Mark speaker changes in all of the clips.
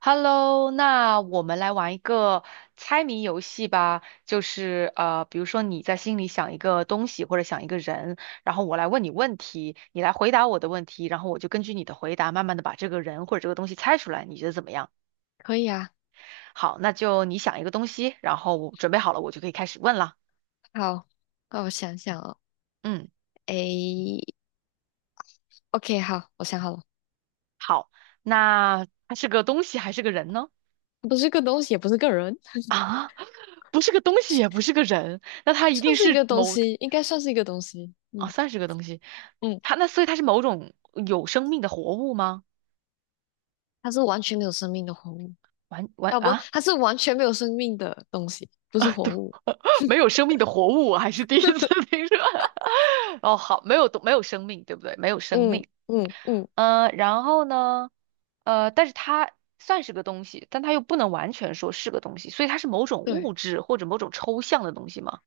Speaker 1: Hello，那我们来玩一个猜谜游戏吧，就是比如说你在心里想一个东西或者想一个人，然后我来问你问题，你来回答我的问题，然后我就根据你的回答慢慢的把这个人或者这个东西猜出来，你觉得怎么样？
Speaker 2: 可以啊。
Speaker 1: 好，那就你想一个东西，然后我准备好了，我就可以开始问了。
Speaker 2: 好，那我想想哦。
Speaker 1: 嗯，
Speaker 2: 诶，OK，好，我想好了。
Speaker 1: 好，那它是个东西还是个人呢？
Speaker 2: 不是个东西，也不是个人。
Speaker 1: 啊，不是个东西，也不
Speaker 2: 算
Speaker 1: 是个人，那它一定
Speaker 2: 算是一
Speaker 1: 是
Speaker 2: 个东
Speaker 1: 某
Speaker 2: 西，应该算是一个东西，
Speaker 1: 哦，
Speaker 2: 嗯。
Speaker 1: 算是个东西。
Speaker 2: 嗯，
Speaker 1: 所以它是某种有生命的活物吗？
Speaker 2: 它是完全没有生命的活物
Speaker 1: 完完
Speaker 2: 啊，不，
Speaker 1: 啊
Speaker 2: 它是完全没有生命的东西，不是
Speaker 1: 啊，
Speaker 2: 活
Speaker 1: 对，
Speaker 2: 物。
Speaker 1: 没有生命的活物，我还是第一次 听说。哦，好，没有没有生命，对不对？没有生
Speaker 2: 嗯
Speaker 1: 命。
Speaker 2: 嗯嗯。
Speaker 1: 然后呢？但是它算是个东西，但它又不能完全说是个东西，所以它是某种
Speaker 2: 对，
Speaker 1: 物质或者某种抽象的东西吗？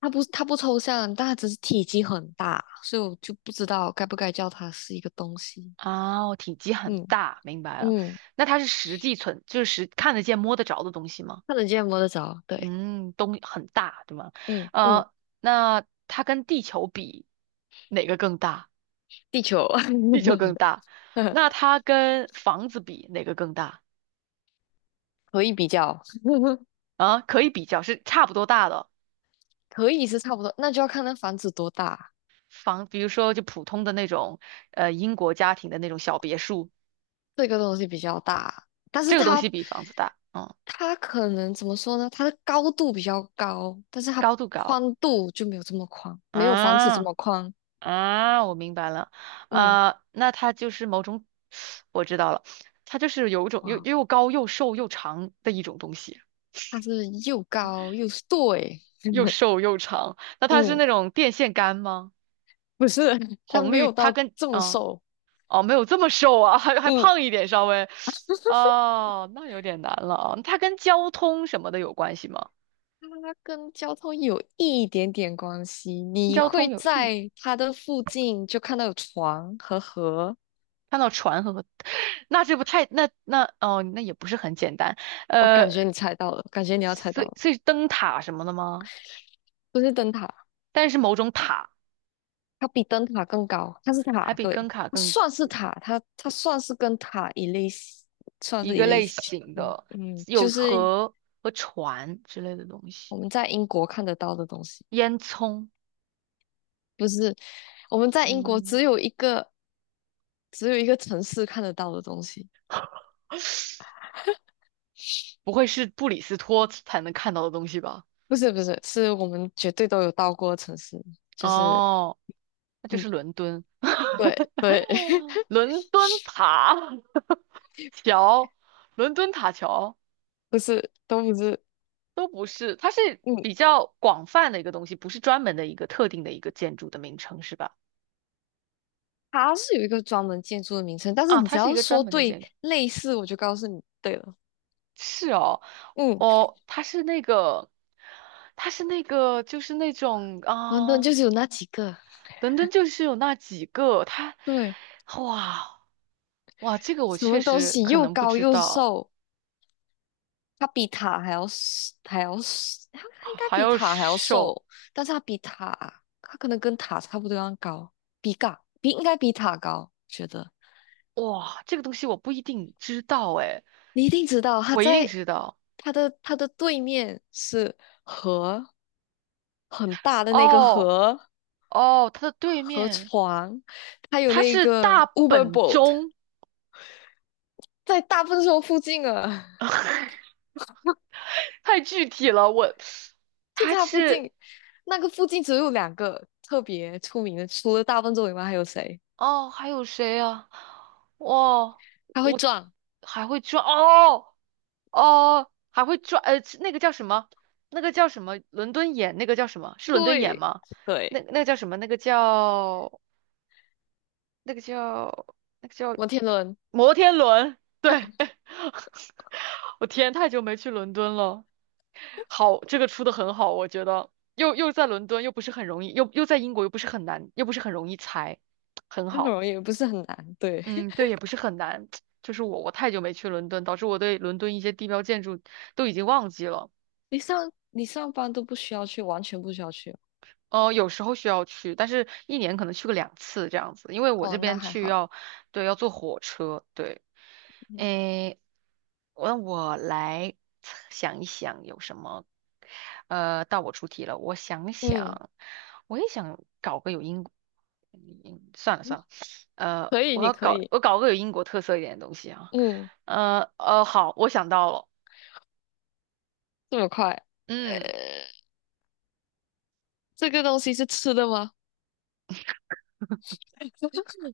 Speaker 2: 它不抽象，但它只是体积很大，所以我就不知道该不该叫它是一个东西，
Speaker 1: 啊哦，体积很
Speaker 2: 嗯。
Speaker 1: 大，明白了。
Speaker 2: 嗯，
Speaker 1: 那它是实际存，就是实看得见、摸得着的东西吗？
Speaker 2: 看得见摸得着，对。
Speaker 1: 嗯，东很大，对吗？
Speaker 2: 嗯嗯。
Speaker 1: 呃，那它跟地球比，哪个更大？
Speaker 2: 地球。
Speaker 1: 地球更大。那它跟房子比，哪个更大？
Speaker 2: 可以比较。
Speaker 1: 啊，可以比较，是差不多大的
Speaker 2: 可以是差不多，那就要看那房子多大。
Speaker 1: 比如说就普通的那种，英国家庭的那种小别墅，
Speaker 2: 这个东西比较大，但是
Speaker 1: 这个东
Speaker 2: 它
Speaker 1: 西比房子大，嗯，
Speaker 2: 它可能怎么说呢？它的高度比较高，但是它
Speaker 1: 高度高。
Speaker 2: 宽度就没有这么宽，没有房子这
Speaker 1: 啊，
Speaker 2: 么宽。
Speaker 1: 啊，我明白了。
Speaker 2: 嗯。
Speaker 1: 啊，那它就是某种，我知道了，它就是有一种又
Speaker 2: 哇，
Speaker 1: 又高又瘦又长的一种东西。
Speaker 2: 它是又高又瘦，诶。
Speaker 1: 又瘦又长。那它是
Speaker 2: 嗯，
Speaker 1: 那种电线杆吗？
Speaker 2: 不是，它
Speaker 1: 红
Speaker 2: 没
Speaker 1: 绿，
Speaker 2: 有
Speaker 1: 它
Speaker 2: 到
Speaker 1: 跟
Speaker 2: 这么
Speaker 1: 啊
Speaker 2: 瘦。
Speaker 1: 哦，没有这么瘦啊，还
Speaker 2: 嗯。
Speaker 1: 胖一点稍微。哦，那有点难了啊。它跟交通什么的有关系吗？
Speaker 2: 它跟交通有一点点关系，你
Speaker 1: 交通
Speaker 2: 会
Speaker 1: 有意，
Speaker 2: 在它的附近就看到有床和河。
Speaker 1: 看到船和，那这不太哦，那也不是很简单。
Speaker 2: 我感觉
Speaker 1: 呃，
Speaker 2: 你猜到了，感觉你要猜
Speaker 1: 所
Speaker 2: 到
Speaker 1: 以
Speaker 2: 了。
Speaker 1: 所以灯塔什么的吗？
Speaker 2: 不是灯塔，
Speaker 1: 但是某种塔，
Speaker 2: 它比灯塔更高，它是
Speaker 1: 还
Speaker 2: 塔，
Speaker 1: 比灯
Speaker 2: 对，
Speaker 1: 塔
Speaker 2: 它
Speaker 1: 更
Speaker 2: 算是塔，它算是跟塔一类似，算
Speaker 1: 一
Speaker 2: 是一
Speaker 1: 个
Speaker 2: 类
Speaker 1: 类
Speaker 2: 似。
Speaker 1: 型
Speaker 2: 嗯
Speaker 1: 的，
Speaker 2: 嗯，
Speaker 1: 有
Speaker 2: 就是
Speaker 1: 河和船之类的东
Speaker 2: 我
Speaker 1: 西。
Speaker 2: 们在英国看得到的东西。
Speaker 1: 烟囱，
Speaker 2: 不是，我们在英国
Speaker 1: 嗯。
Speaker 2: 只有一个只有一个城市看得到的东西。
Speaker 1: 不会是布里斯托才能看到的东西吧？
Speaker 2: 不是不是，是我们绝对都有到过的城市，就是。
Speaker 1: 哦，那就
Speaker 2: 嗯。
Speaker 1: 是伦敦，
Speaker 2: 对。对。
Speaker 1: 伦敦塔 桥，伦敦塔桥
Speaker 2: 不是都不是。
Speaker 1: 都不是，它是
Speaker 2: 嗯，
Speaker 1: 比较广泛的一个东西，不是专门的一个特定的一个建筑的名称，是吧？
Speaker 2: 它是有一个专门建筑的名称，但是
Speaker 1: 啊，
Speaker 2: 你只
Speaker 1: 它是一
Speaker 2: 要
Speaker 1: 个专
Speaker 2: 说
Speaker 1: 门的
Speaker 2: 对
Speaker 1: 建筑，
Speaker 2: 类似，我就告诉你对了。
Speaker 1: 是哦，
Speaker 2: 嗯。
Speaker 1: 哦，它是那个，它是那个，就是那种
Speaker 2: 伦敦
Speaker 1: 啊，
Speaker 2: 就是有那几个。
Speaker 1: 伦敦就是有那几个，它，
Speaker 2: 对。
Speaker 1: 哇，哇，这个我
Speaker 2: 什么
Speaker 1: 确
Speaker 2: 东
Speaker 1: 实
Speaker 2: 西
Speaker 1: 可
Speaker 2: 又
Speaker 1: 能不
Speaker 2: 高
Speaker 1: 知
Speaker 2: 又
Speaker 1: 道。
Speaker 2: 瘦，它比塔还要还要它它应该
Speaker 1: 还
Speaker 2: 比
Speaker 1: 有
Speaker 2: 塔还要
Speaker 1: 手，
Speaker 2: 瘦，但是它比塔，它可能跟塔差不多样高，比嘎比应该比塔高，觉得。
Speaker 1: 哇，这个东西我不一定知道哎，
Speaker 2: 你一定知道，它
Speaker 1: 我一定
Speaker 2: 在
Speaker 1: 知道。
Speaker 2: 它的它的对面是河，很大的那个
Speaker 1: 哦，
Speaker 2: 河。
Speaker 1: 哦，它的对
Speaker 2: 和
Speaker 1: 面，
Speaker 2: 床，还有
Speaker 1: 它
Speaker 2: 那
Speaker 1: 是
Speaker 2: 个
Speaker 1: 大
Speaker 2: Uber
Speaker 1: 本
Speaker 2: Boat。
Speaker 1: 钟，
Speaker 2: 在大笨兽附近啊。
Speaker 1: 太具体了，我，
Speaker 2: 就
Speaker 1: 它
Speaker 2: 在它附
Speaker 1: 是
Speaker 2: 近。那个附近只有两个特别出名的，除了大笨兽以外还有谁？
Speaker 1: 哦，还有谁啊？哇，
Speaker 2: 它会
Speaker 1: 我
Speaker 2: 撞。
Speaker 1: 还会转哦，哦，还会转，那个叫什么？那个叫什么？伦敦眼，那个叫什么？是伦敦眼
Speaker 2: 对。
Speaker 1: 吗？那
Speaker 2: 对。
Speaker 1: 那个叫什么？那个叫那个叫那个叫
Speaker 2: 摩天轮。
Speaker 1: 摩天轮，我天，太久没去伦敦了。好，这个出的很好，我觉得又在伦敦，又不是很容易，又在英国，又不是很难，又不是很容易猜，很
Speaker 2: 那
Speaker 1: 好。
Speaker 2: 种也不是很难。对。
Speaker 1: 嗯，对，也不是很难。就是我太久没去伦敦，导致我对伦敦一些地标建筑都已经忘记了。
Speaker 2: 你上班都不需要去，完全不需要去。
Speaker 1: 哦，有时候需要去，但是一年可能去个两次这样子，因为我
Speaker 2: 哦，
Speaker 1: 这
Speaker 2: 那
Speaker 1: 边
Speaker 2: 还
Speaker 1: 去
Speaker 2: 好。
Speaker 1: 要，对，要坐火车，对。
Speaker 2: 嗯
Speaker 1: 诶，我来想一想有什么，到我出题了，我想
Speaker 2: 嗯。
Speaker 1: 想，我也想搞个有英，嗯，算了算了，
Speaker 2: 可以，
Speaker 1: 我
Speaker 2: 你
Speaker 1: 要
Speaker 2: 可
Speaker 1: 搞，
Speaker 2: 以。
Speaker 1: 个有英国特色一点的东西啊，
Speaker 2: 嗯。
Speaker 1: 好，我想到了，
Speaker 2: 这么快？呃，
Speaker 1: 嗯，
Speaker 2: 这个东西是吃的吗？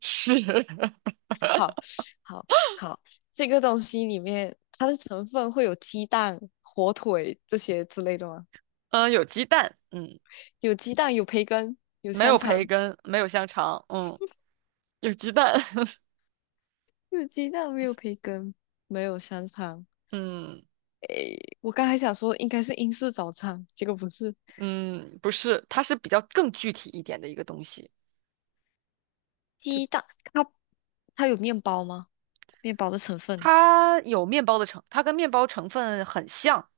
Speaker 1: 是，
Speaker 2: 好，好，好，这个东西里面它的成分会有鸡蛋、火腿这些之类的吗？
Speaker 1: 有鸡蛋，嗯。
Speaker 2: 有鸡蛋，有培根，有
Speaker 1: 没
Speaker 2: 香
Speaker 1: 有培
Speaker 2: 肠。
Speaker 1: 根，没有香肠，嗯，有鸡蛋，
Speaker 2: 有鸡蛋，没有培根，没有香肠。
Speaker 1: 嗯
Speaker 2: 诶，我刚才想说应该是英式早餐，结果不是。
Speaker 1: 嗯，不是，它是比较更具体一点的一个东西，
Speaker 2: 鸡
Speaker 1: 就
Speaker 2: 蛋。它它有面包吗？面包的成分。
Speaker 1: 它跟面包成分很像，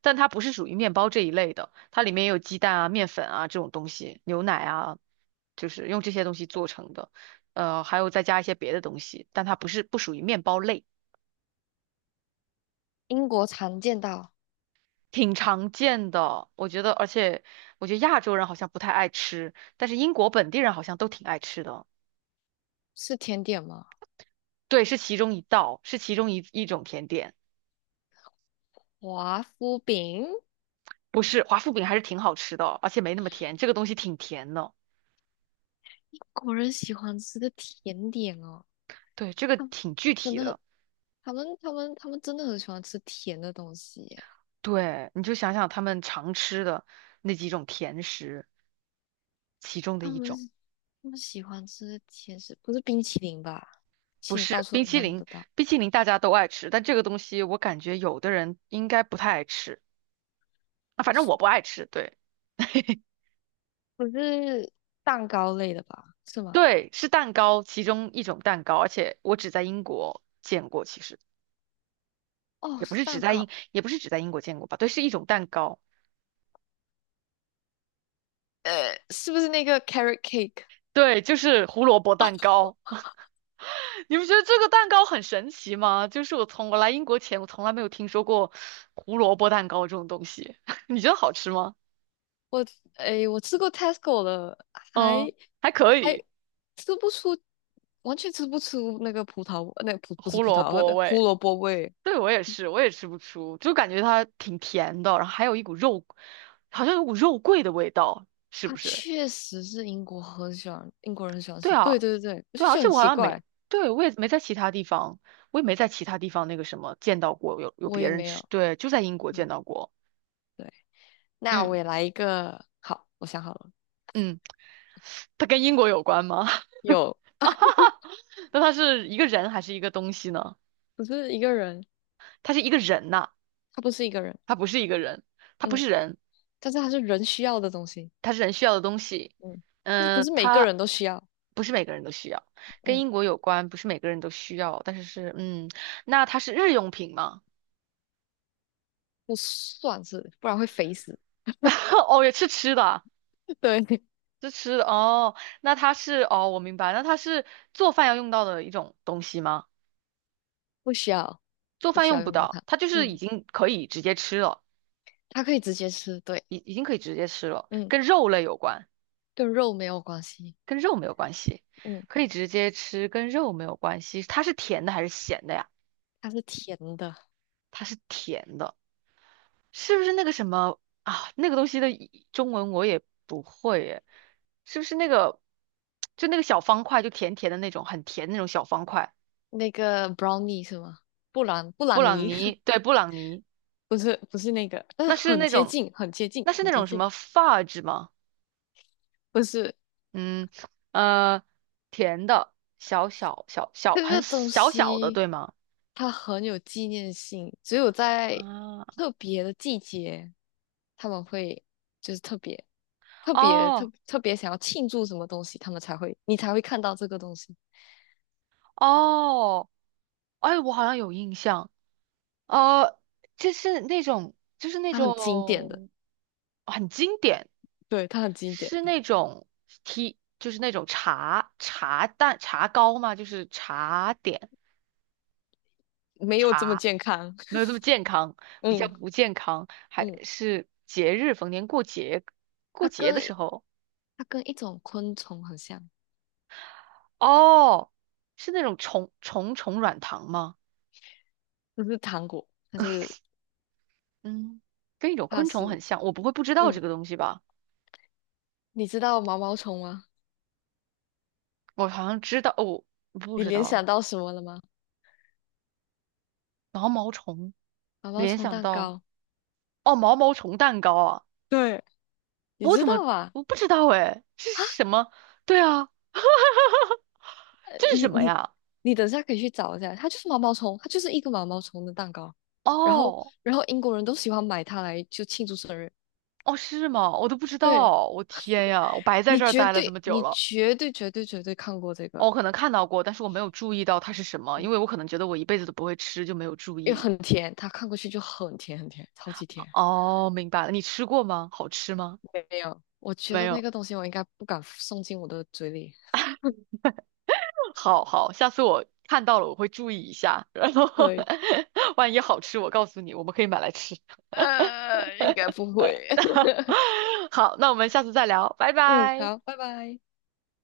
Speaker 1: 但它不是属于面包这一类的，它里面有鸡蛋啊、面粉啊这种东西，牛奶啊，就是用这些东西做成的，还有再加一些别的东西，但它不是不属于面包类。
Speaker 2: 英国常见到。
Speaker 1: 挺常见的，我觉得，而且我觉得亚洲人好像不太爱吃，但是英国本地人好像都挺爱吃的。
Speaker 2: 是甜点吗？
Speaker 1: 对，是其中一道，是其中一种甜点，
Speaker 2: 华夫饼。
Speaker 1: 不是华夫饼，还是挺好吃的，而且没那么甜，这个东西挺甜的。
Speaker 2: 英国人喜欢吃的甜点哦。
Speaker 1: 对，这个
Speaker 2: 啊，
Speaker 1: 挺具
Speaker 2: 真
Speaker 1: 体
Speaker 2: 的，
Speaker 1: 的。
Speaker 2: 他们真的很喜欢吃甜的东西耶。
Speaker 1: 对，你就想想他们常吃的那几种甜食，其中的
Speaker 2: 他
Speaker 1: 一种。
Speaker 2: 们，他们喜欢吃甜食，不是冰淇淋吧？其
Speaker 1: 不
Speaker 2: 实你到
Speaker 1: 是
Speaker 2: 处
Speaker 1: 冰
Speaker 2: 都
Speaker 1: 淇
Speaker 2: 看
Speaker 1: 淋，
Speaker 2: 得到。
Speaker 1: 冰淇淋大家都爱吃，但这个东西我感觉有的人应该不太爱吃。啊，反正我不爱吃，对。
Speaker 2: 不是蛋糕类的吧？是吗？
Speaker 1: 对，是蛋糕，其中一种蛋糕，而且我只在英国见过，其实
Speaker 2: 哦，
Speaker 1: 也不
Speaker 2: 是
Speaker 1: 是只
Speaker 2: 蛋
Speaker 1: 在英，
Speaker 2: 糕。
Speaker 1: 也不是只在英国见过吧，对，是一种蛋糕，
Speaker 2: 呃，是不是那个 carrot cake？
Speaker 1: 对，就是胡萝卜蛋糕。你不觉得这个蛋糕很神奇吗？就是我从我来英国前，我从来没有听说过胡萝卜蛋糕这种东西。你觉得好吃吗？
Speaker 2: 我诶，我吃过 Tesco 的。
Speaker 1: 嗯，
Speaker 2: 还，
Speaker 1: 还可
Speaker 2: 还
Speaker 1: 以，
Speaker 2: 吃不出，完全吃不出那个葡萄，那葡不是
Speaker 1: 胡
Speaker 2: 葡
Speaker 1: 萝
Speaker 2: 萄，
Speaker 1: 卜
Speaker 2: 那胡
Speaker 1: 味。
Speaker 2: 萝卜味。
Speaker 1: 对，我也是，我也吃不出，就感觉它挺甜的，然后还有一股肉，好像有股肉桂的味道，是不
Speaker 2: 它
Speaker 1: 是？
Speaker 2: 确实是英国很喜欢，英国人很喜欢
Speaker 1: 对
Speaker 2: 吃。对
Speaker 1: 啊，
Speaker 2: 对对，我就
Speaker 1: 对啊，而
Speaker 2: 觉得
Speaker 1: 且
Speaker 2: 很
Speaker 1: 我好
Speaker 2: 奇
Speaker 1: 像
Speaker 2: 怪。
Speaker 1: 没，对，我也没在其他地方，我也没在其他地方那个什么见到过有
Speaker 2: 我
Speaker 1: 别
Speaker 2: 也
Speaker 1: 人
Speaker 2: 没
Speaker 1: 吃，
Speaker 2: 有。
Speaker 1: 对，就在英国
Speaker 2: 嗯。
Speaker 1: 见到过。
Speaker 2: 对。那我
Speaker 1: 嗯
Speaker 2: 也来一个。好，我想好了。
Speaker 1: 嗯，它跟英国有关吗？
Speaker 2: 有。
Speaker 1: 那它是一个人还是一个东西呢？
Speaker 2: 不是一个人。
Speaker 1: 它是一个人呐、
Speaker 2: 他不是一个人。
Speaker 1: 它不是一个人，它不
Speaker 2: 嗯，
Speaker 1: 是人，
Speaker 2: 但是他是人需要的东西。
Speaker 1: 它是人需要的东西。
Speaker 2: 嗯，但是不
Speaker 1: 嗯、
Speaker 2: 是每个
Speaker 1: 它
Speaker 2: 人都需要。
Speaker 1: 不是每个人都需要，跟
Speaker 2: 嗯。
Speaker 1: 英国有关，不是每个人都需要，但是是嗯，那它是日用品吗？
Speaker 2: 不算是，不然会肥死。
Speaker 1: 哦，也是吃的。
Speaker 2: 对。
Speaker 1: 这吃的哦，那它是哦，我明白，那它是做饭要用到的一种东西吗？
Speaker 2: 不需要。
Speaker 1: 做
Speaker 2: 不
Speaker 1: 饭
Speaker 2: 需
Speaker 1: 用
Speaker 2: 要
Speaker 1: 不
Speaker 2: 用到
Speaker 1: 到，
Speaker 2: 它。
Speaker 1: 它就是已
Speaker 2: 嗯。
Speaker 1: 经可以直接吃了，
Speaker 2: 它可以直接吃，对。
Speaker 1: 已经可以直接吃了，
Speaker 2: 嗯。
Speaker 1: 跟肉类有关，
Speaker 2: 跟肉没有关系。
Speaker 1: 跟肉没有关系，
Speaker 2: 嗯。
Speaker 1: 可以直接吃，跟肉没有关系。它是甜的还是咸的呀？
Speaker 2: 它是甜的。
Speaker 1: 它是甜的，是不是那个什么啊？那个东西的一中文我也不会耶，是不是那个就那个小方块，就甜甜的那种，很甜的那种小方块？
Speaker 2: 那个 brownie 是吗？布朗布
Speaker 1: 布
Speaker 2: 朗
Speaker 1: 朗
Speaker 2: 尼
Speaker 1: 尼，对，布朗尼。
Speaker 2: 不是不是那个，但是
Speaker 1: 那是
Speaker 2: 很
Speaker 1: 那
Speaker 2: 接
Speaker 1: 种，
Speaker 2: 近，很接近，
Speaker 1: 那是
Speaker 2: 很
Speaker 1: 那
Speaker 2: 接
Speaker 1: 种什
Speaker 2: 近。
Speaker 1: 么发质吗？
Speaker 2: 不是。
Speaker 1: 嗯，呃，甜的，小小小小，
Speaker 2: 这
Speaker 1: 很
Speaker 2: 个东
Speaker 1: 小小的，
Speaker 2: 西。
Speaker 1: 对吗？
Speaker 2: 它很有纪念性，只有在
Speaker 1: 啊，
Speaker 2: 特别的季节，他们会就是特别、特别、特
Speaker 1: 哦，
Speaker 2: 特别想要庆祝什么东西，他们才会你才会看到这个东西。
Speaker 1: 哦，哎，我好像有印象，呃，就是那种，就是那
Speaker 2: 它很经典的。
Speaker 1: 种很经典，
Speaker 2: 对，它很经典
Speaker 1: 是
Speaker 2: 的。
Speaker 1: 那种 T，就是那种茶糕吗？就是茶点。
Speaker 2: 没有这么
Speaker 1: 啊。
Speaker 2: 健康。
Speaker 1: 没有 这么健康，比较
Speaker 2: 嗯
Speaker 1: 不健康，还
Speaker 2: 嗯。
Speaker 1: 是节日，逢年过节，过
Speaker 2: 它
Speaker 1: 节
Speaker 2: 跟
Speaker 1: 的时
Speaker 2: 一
Speaker 1: 候，
Speaker 2: 它跟一种昆虫很像。
Speaker 1: 哦，是那种虫软糖吗？
Speaker 2: 就是糖果。它是。
Speaker 1: 嗯，跟一种
Speaker 2: 它
Speaker 1: 昆虫
Speaker 2: 是。
Speaker 1: 很像，我不会不知道
Speaker 2: 嗯，
Speaker 1: 这个东西吧？
Speaker 2: 你知道毛毛虫吗？
Speaker 1: 我好像知道，哦，不
Speaker 2: 你
Speaker 1: 知
Speaker 2: 联
Speaker 1: 道
Speaker 2: 想到什么了吗？
Speaker 1: 毛毛虫，
Speaker 2: 毛毛
Speaker 1: 联
Speaker 2: 虫
Speaker 1: 想
Speaker 2: 蛋
Speaker 1: 到
Speaker 2: 糕。
Speaker 1: 哦，毛毛虫蛋糕啊，
Speaker 2: 对，你
Speaker 1: 我
Speaker 2: 知
Speaker 1: 怎么
Speaker 2: 道吧？
Speaker 1: 我不知道哎，这是什么？对啊，这是
Speaker 2: 你
Speaker 1: 什么
Speaker 2: 你
Speaker 1: 呀？
Speaker 2: 你等下可以去找一下，它就是毛毛虫，它就是一个毛毛虫的蛋糕。然后，
Speaker 1: 哦，
Speaker 2: 然后英国人都喜欢买它来就庆祝生日。
Speaker 1: 哦，是吗？我都不知
Speaker 2: 对，
Speaker 1: 道，我天呀，我白在
Speaker 2: 你
Speaker 1: 这儿
Speaker 2: 绝
Speaker 1: 待了这
Speaker 2: 对
Speaker 1: 么久
Speaker 2: 你
Speaker 1: 了。
Speaker 2: 绝对绝对绝对看过这
Speaker 1: 哦，
Speaker 2: 个。
Speaker 1: 我可能看到过，但是我没有注意到它是什么，因为我可能觉得我一辈子都不会吃，就没有注
Speaker 2: 又
Speaker 1: 意。
Speaker 2: 很甜，它看过去就很甜很甜，超级甜。
Speaker 1: 哦，明白了，你吃过吗？好吃吗？
Speaker 2: 没有，我觉
Speaker 1: 没
Speaker 2: 得那
Speaker 1: 有。
Speaker 2: 个东西我应该不敢送进我的嘴里。
Speaker 1: 好好，下次我看到了我会注意一下，然后
Speaker 2: 对。
Speaker 1: 万一好吃，我告诉你，我们可以买来吃。
Speaker 2: 呃，应该不会。
Speaker 1: 好，那我们下次再聊，拜
Speaker 2: 嗯，
Speaker 1: 拜。
Speaker 2: 好，拜拜。